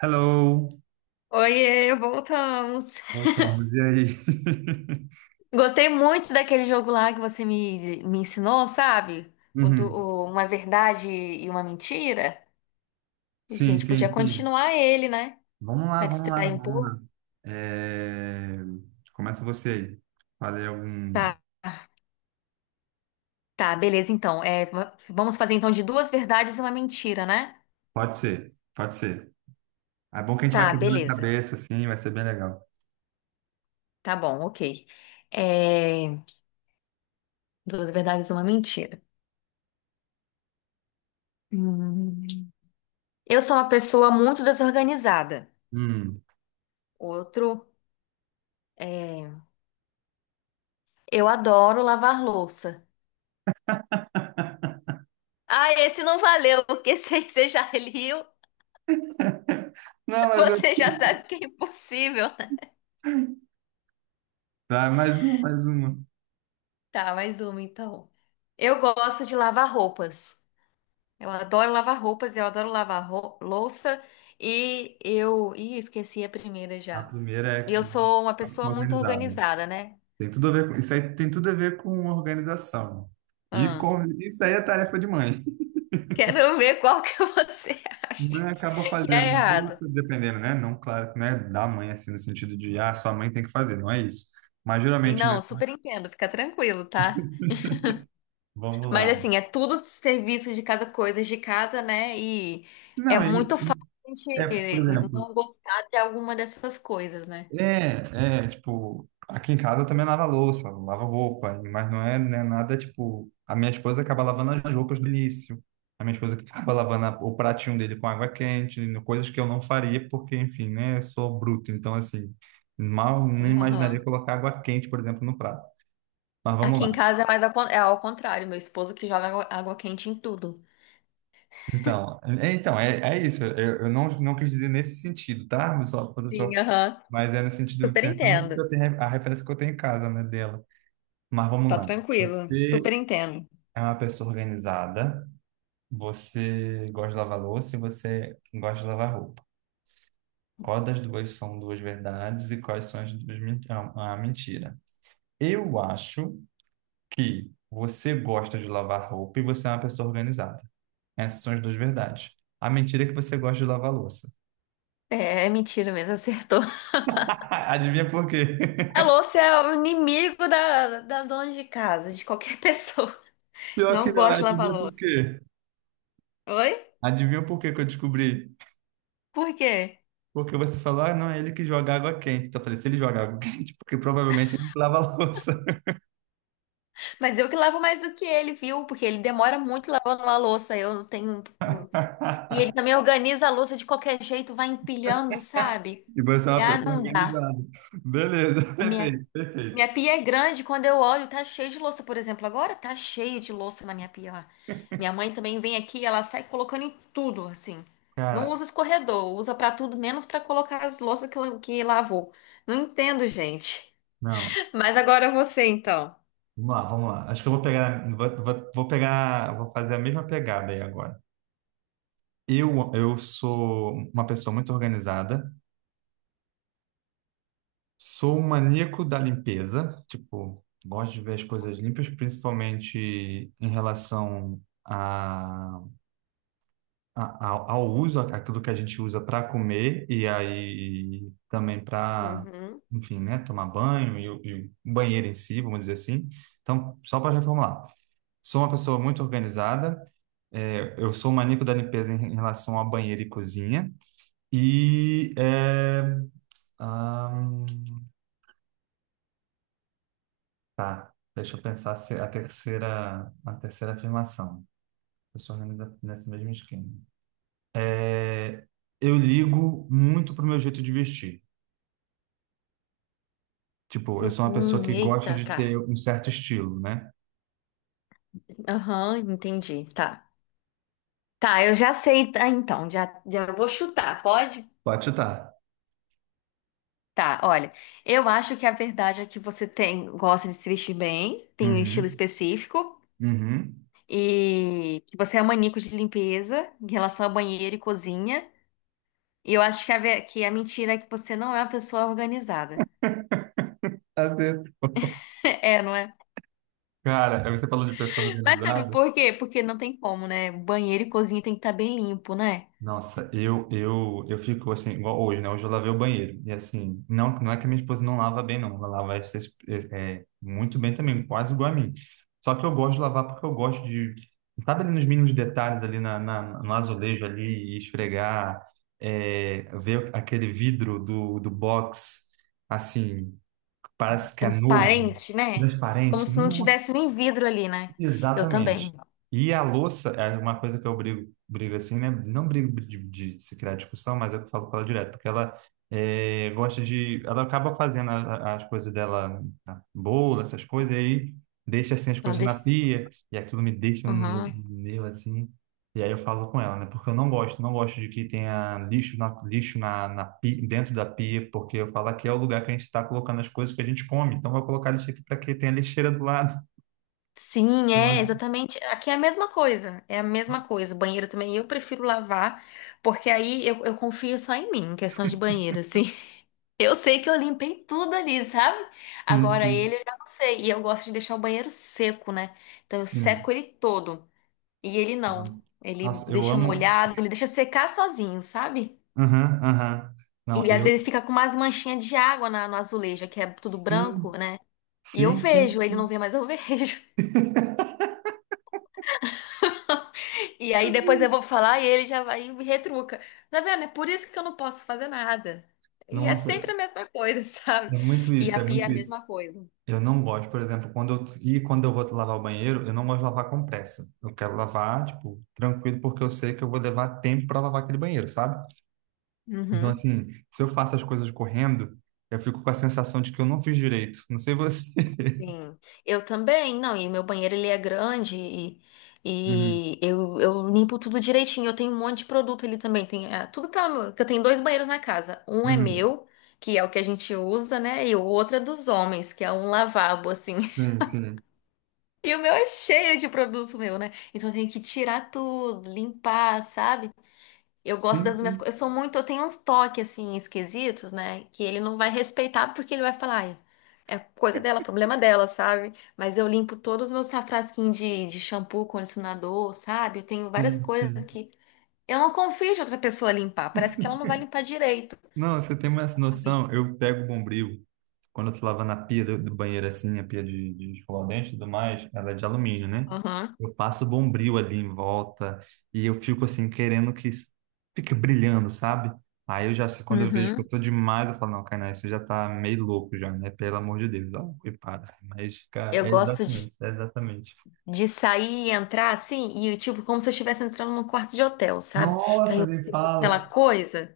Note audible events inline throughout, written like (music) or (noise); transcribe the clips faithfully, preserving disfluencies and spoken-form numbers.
Hello, Oiê, voltamos. voltamos, e aí? (laughs) Gostei muito daquele jogo lá que você me, me ensinou, sabe? O do, Uhum. O- uma verdade e uma mentira. A Sim, gente sim, podia sim. continuar ele, né? Vamos lá, Pra vamos lá, distrair um vamos pouco. lá. É, começa você aí. Falei algum. Tá, tá, beleza, então. É, va- vamos fazer então de duas verdades e uma mentira, né? Pode ser, pode ser. É bom que a gente vai Tá, quebrando a beleza. cabeça, assim, vai ser bem legal. Tá bom, ok. É, Duas verdades e uma mentira. Hum. Eu sou uma pessoa muito desorganizada. Hum. Outro, é, eu adoro lavar louça. Ah, esse não valeu, porque (laughs) se você já leu, Não, mas eu... você já sabe que é impossível, né? Vai, mais uma, mais uma. Tá, mais uma então. Eu gosto de lavar roupas. Eu adoro lavar roupas, eu adoro lavar rou- louça e eu. Ih, esqueci a primeira A já. primeira E é eu sou uma uma pessoa pessoa muito organizada. organizada, né? Tem tudo a ver com... Isso aí tem tudo a ver com organização. E Hum. Com... isso aí é tarefa de mãe. Quero (laughs) ver qual que (laughs) você acha que Mãe acaba que é fazendo, errado. isso dependendo, né? Não, claro que não é da mãe, assim, no sentido de, ah, sua mãe tem que fazer, não é isso. Mas Sim, geralmente, né? não, super entendo, fica tranquilo, tá? Vamos Mas lá. assim, é tudo serviço de casa, coisas de casa, né? E é Não, é, muito fácil a é, por gente exemplo, não gostar de alguma dessas coisas, né? é, é, tipo, aqui em casa eu também lavo a louça, lavo roupa, mas não é, né, nada, tipo, a minha esposa acaba lavando as roupas do início, a minha esposa que acaba lavando a- o pratinho dele com água quente, coisas que eu não faria, porque, enfim, né, eu sou bruto, então, assim, mal nem imaginaria Aham. colocar água quente, por exemplo, no prato. Mas vamos Aqui em lá. casa é mais ao, con- é ao contrário, meu esposo que joga água, água quente em tudo. Então, é, então, é, é isso. Eu, eu não, não quis dizer nesse sentido, tá? Só, só, Sim, aham. mas é no sentido Super pensando que entendo. eu tenho a referência que eu tenho em casa, né, dela. Mas vamos Tá lá. tranquilo, Você super entendo. é uma pessoa organizada, você gosta de lavar louça e você gosta de lavar roupa. Qual das duas são duas verdades e quais são as duas men- a a mentira? Eu acho que você gosta de lavar roupa e você é uma pessoa organizada. Essas são as duas verdades. A mentira é que você gosta de lavar louça. É, é mentira mesmo, acertou. (laughs) (laughs) Adivinha por quê? A louça é o inimigo da, da zona de casa, de qualquer (laughs) pessoa. Pior que Não não, gosto de lavar adivinha por louça. quê? Oi? Adivinha por quê que eu descobri? Por quê? Porque você falou, ah, não, é ele que joga água quente. Então eu falei, se ele joga água (laughs) quente, porque provavelmente ele lava a louça. Mas eu que lavo mais do que ele, viu? Porque ele demora muito lavando a louça. Eu não tenho. Um, e ele (laughs) também organiza a louça de qualquer jeito, vai empilhando, sabe? E você é uma Ah, pessoa não dá. organizada. Beleza, (laughs) A Minha, perfeito, Minha perfeito. pia é grande, quando eu olho, tá cheio de louça, por exemplo. Agora tá cheio de louça na minha pia lá. Minha mãe também vem aqui, ela sai colocando em tudo, assim. Não Cara, usa escorredor, usa pra tudo, menos pra colocar as louças que, la- que lavou. Não entendo, gente. não, Mas agora você, então. vamos lá, vamos lá. Acho que eu vou pegar, vou, vou, vou pegar, vou fazer a mesma pegada aí agora. Eu, eu sou uma pessoa muito organizada. Sou um maníaco da limpeza, tipo, gosto de ver as coisas limpas, principalmente em relação a, a- ao ao uso, aquilo que a gente usa para comer e aí também para, Uhum. enfim, né, tomar banho e, o e o banheiro em si, vamos dizer assim. Então, só para reformular, sou uma pessoa muito organizada, é, eu sou um maníaco da limpeza em, em relação a banheiro e cozinha e é, deixa eu pensar se a terceira, a terceira afirmação. Eu sou organiza nesse mesmo esquema. É, eu ligo muito pro meu jeito de vestir. Tipo, eu sou uma pessoa Hum, que gosta eita, de ter tá. um certo estilo, né? Aham, entendi. Tá. Tá, eu já sei. Tá, então, já, já vou chutar, pode? Pode chutar. Tá, olha. Eu acho que a verdade é que você tem, gosta de se vestir bem, tem um estilo Uhum, específico, uhum. e que você é maníaco de limpeza em relação ao banheiro e cozinha. E eu acho que a, ve- que a mentira é que você não é uma pessoa organizada. Acerto. (laughs) É, não é? Cara, aí você falou de pessoa Mas sabe organizada. por quê? Porque não tem como, né? Banheiro e cozinha tem que estar bem limpo, né? Nossa, eu, eu, eu fico assim, igual hoje, né? Hoje eu lavei o banheiro. E assim, não, não é que a minha esposa não lava bem, não. Ela lava essas- é, é, muito bem também, quase igual a mim. Só que eu gosto de lavar porque eu gosto de, sabe, ali nos mínimos detalhes, ali na, na- no azulejo ali, e esfregar, é, ver aquele vidro do, do box, assim, parece que é novo, Transparente, né? Como transparente. se não tivesse Nossa, nem vidro ali, né? Eu também. exatamente. E a louça é uma coisa que eu brigo, brigo assim, né? Não brigo de, de se criar discussão, mas eu falo com ela direto, porque ela é, gosta de. Ela acaba fazendo a- a- as coisas dela, a bolo, essas coisas, e aí deixa assim as Ela coisas na deixa... pia, e aquilo me deixa um meu, Aham. meu, assim. E aí eu falo com ela, né? Porque eu não gosto, não gosto de que tenha lixo na, lixo na, na pia, dentro da pia, porque eu falo que é o lugar que a gente está colocando as coisas que a gente come, então eu vou colocar lixo aqui para que tenha lixeira do lado. (laughs) Sim, é Então, exatamente. Aqui é a mesma coisa. É a mesma coisa. Banheiro também eu prefiro lavar, porque aí eu, eu confio só em mim, em questão de banheiro, assim. (laughs) Eu sei que eu limpei tudo ali, sabe? Agora assim, ele eu já não sei. E eu gosto de deixar o banheiro seco, né? Então eu sim. seco ele todo. E ele não. Ele Nossa, eu deixa amo. molhado, ele deixa secar sozinho, sabe? Aham, aham. Não, E às eu. vezes fica com umas manchinhas de água na, no azulejo, que é tudo branco, Sim, né? E eu sim, vejo, sim, ele não sim. vê, mas eu (laughs) vejo. E aí depois eu vou falar e ele já vai e me retruca. Tá vendo? É por isso que eu não posso fazer nada. E é Nossa, sempre a mesma coisa, (laughs) sabe? é muito E isso, a é pia é a muito isso. mesma coisa. Eu não gosto, por exemplo, quando eu, e quando eu vou lavar o banheiro, eu não gosto de lavar com pressa. Eu quero lavar, tipo, tranquilo, porque eu sei que eu vou levar tempo para lavar aquele banheiro, sabe? Então, Uhum. assim, se eu faço as coisas correndo, eu fico com a sensação de que eu não fiz direito. Não sei você. (laughs) Sim, eu também, não, e meu banheiro ele é grande e, Uhum, e eu, eu limpo tudo direitinho, eu tenho um monte de produto ali também, tem, ah, tudo tá, no- que eu tenho dois banheiros na casa, um é uhum. meu, que é o que a gente usa, né, e o outro é dos homens, que é um lavabo, assim. Sim, sim. E o meu é cheio de produto meu, né? Então eu tenho que tirar tudo, limpar, sabe? Eu gosto Sim, das minhas sim, coisas. Eu sou muito, eu tenho uns toques assim esquisitos, né? Que ele não vai respeitar porque ele vai falar, "Ai, é coisa dela, problema dela", sabe? Mas eu limpo todos os meus safrasquinhos de, de shampoo, condicionador, sabe? Eu tenho várias sim, coisas sim. que eu não confio de outra pessoa limpar. Parece que ela não vai limpar direito, Não, você tem mais sabe? noção. Eu pego o Bombril quando eu tô lavando a pia do, do banheiro assim, a pia de, de escovar o dente e tudo mais, ela é de alumínio, né? Uhum. Eu passo o Bombril ali em volta e eu fico assim, querendo que fique brilhando, sabe? Aí eu já sei, quando eu vejo que eu Uhum. tô demais, eu falo, não, Kainá, você já tá meio louco já, né? Pelo amor de Deus, ó, e para, assim. Mas, cara, Eu é gosto de exatamente, é exatamente. De sair e entrar assim, e tipo, como se eu estivesse entrando num quarto de hotel, sabe? Que aí Nossa, eu nem sinto aquela fala. coisa.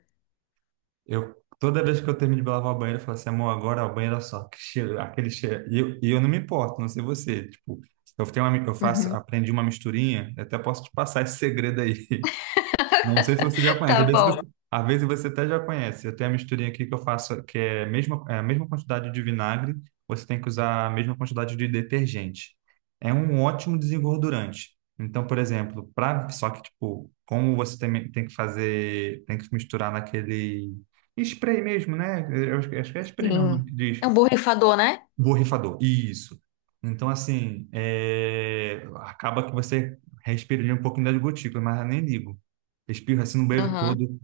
Eu, toda vez que eu termino de lavar o banheiro, eu falo assim, amor, agora o banheiro é só, que cheiro, aquele cheiro. E eu, e eu não me importo, não sei você. Tipo, eu tenho uma, mi- eu faço, Uhum. aprendi uma misturinha, eu até posso te passar esse segredo aí. Não sei se você já (laughs) conhece. Às Tá vezes bom. você, às vezes você até já conhece. Eu tenho a misturinha aqui que eu faço, que é a mesma, é a mesma quantidade de vinagre, você tem que usar a mesma quantidade de detergente. É um ótimo desengordurante. Então, por exemplo, pra, só que, tipo, como você tem, tem que fazer, tem que misturar naquele spray mesmo, né? Eu acho que acho que é spray mesmo o Sim. nome que É diz um borrifador, né? borrifador, isso. Então, assim, é, acaba que você respira um pouquinho das gotículas, mas eu nem ligo. Espirro assim no banheiro Uhum. todo,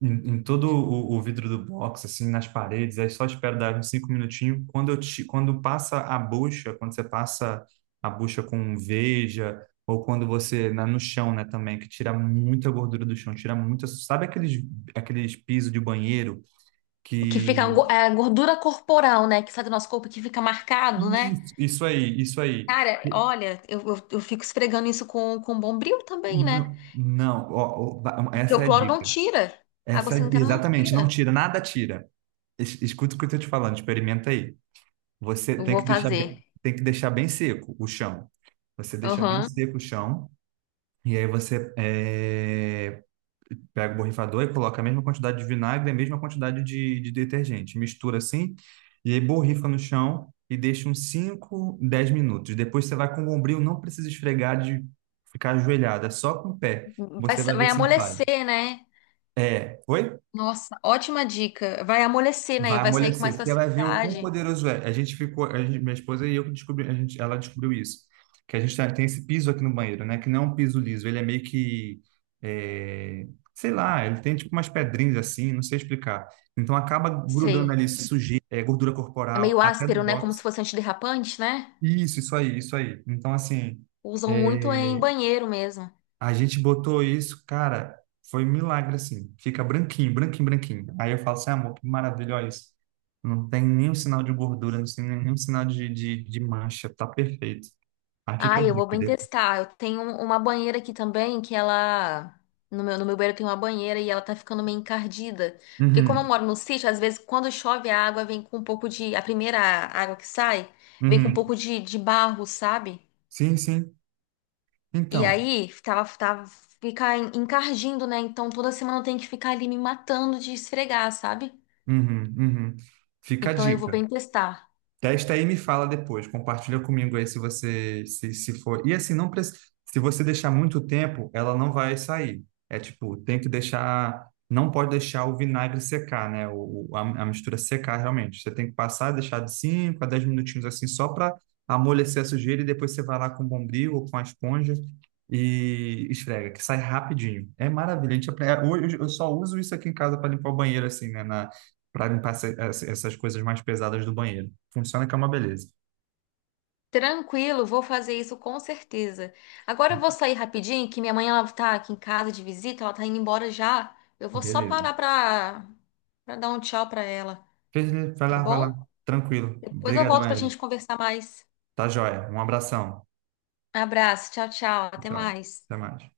em, em todo o, o vidro do box, assim, nas paredes, aí só espero dar uns cinco minutinhos. Quando eu ti- quando passa a bucha, quando você passa a bucha com Veja, ou quando você, na, no chão, né, também, que tira muita gordura do chão, tira muita. Sabe aqueles, aqueles pisos de banheiro O que fica que. é a gordura corporal, né? Que sai do nosso corpo, que fica marcado, né? Isso, isso aí, isso aí. Cara, olha, eu, eu, eu fico esfregando isso com, com Bombril também, né? Não, não, ó, ó, va- Porque essa o é a cloro não dica. tira. A água Essa é- sanitária não Exatamente, não tira. tira, nada tira. Es- Escuta o que eu estou te falando, experimenta aí. Você Eu tem vou que deixar bem, fazer. tem que deixar bem seco o chão. Você deixa bem Uhum. seco o chão e aí você é, pega o borrifador e coloca a mesma quantidade de vinagre, e a mesma quantidade de, de detergente, mistura assim e aí borrifa no chão e deixa uns cinco, dez minutos. Depois você vai com o bombril, não precisa esfregar de ficar ajoelhada, só com o pé. Vai, Você sa- vai Vai ver se não sai. amolecer, né? É, oi? Nossa, ótima dica. Vai amolecer, né? E Vai vai sair com amolecer. mais Você vai ver o quão facilidade. poderoso é. A gente ficou, a gente- minha esposa e eu que descobri, a gente, ela descobriu isso. Que a gente tá- tem esse piso aqui no banheiro, né? Que não é um piso liso, ele é meio que, é, sei lá, ele tem tipo umas pedrinhas assim, não sei explicar. Então acaba grudando Sei. ali sujeira, é, gordura É corporal, meio até do áspero, né? Como se box. fosse antiderrapante, né? Isso, isso aí, isso aí. Então assim, Usam muito é, em banheiro mesmo. A gente botou isso, cara, foi um milagre assim. Fica branquinho, branquinho, branquinho. Aí eu falo assim, amor, que maravilha, olha isso. Não tem nenhum sinal de gordura, não tem nenhum sinal de, de, de mancha, tá perfeito. Aí fica Ah, a eu vou dica bem dele. testar. Eu tenho um, uma banheira aqui também que ela. No meu, no meu banheiro tem uma banheira e ela tá ficando meio encardida. Porque como eu Uhum, moro no sítio, às vezes quando chove a água vem com um pouco de. A primeira água que sai vem com um uhum. pouco de, de barro, sabe? Sim, sim. E Então, aí, tava, tava, fica en- encardindo, né? Então toda semana eu tenho que ficar ali me matando de esfregar, sabe? uhum, uhum. Fica a Então eu vou dica. bem testar. Testa aí e me fala depois. Compartilha comigo aí se você se, se for. E assim, não precisa. Se você deixar muito tempo, ela não vai sair. É tipo, tem que deixar. Não pode deixar o vinagre secar, né? O, o- a, a mistura secar realmente. Você tem que passar, deixar de cinco a dez minutinhos assim, só para amolecer a sujeira e depois você vai lá com o bombril ou com a esponja e esfrega, que sai rapidinho. É maravilha. A gente, apre- é, hoje eu só uso isso aqui em casa para limpar o banheiro, assim, né? Para limpar essa- essa- essas coisas mais pesadas do banheiro. Funciona que é uma beleza. Tranquilo, vou fazer isso com certeza. Agora eu vou sair rapidinho, que minha mãe ela tá aqui em casa de visita, ela tá indo embora já. Eu vou só Beleza. parar pra, pra dar um tchau pra ela, Beleza, vai lá, tá vai lá. bom? Tranquilo. Depois eu Obrigadão, volto pra Evelyn. gente conversar mais. Tá joia. Um abração. Abraço, tchau, tchau, até Tchau. mais. Até mais.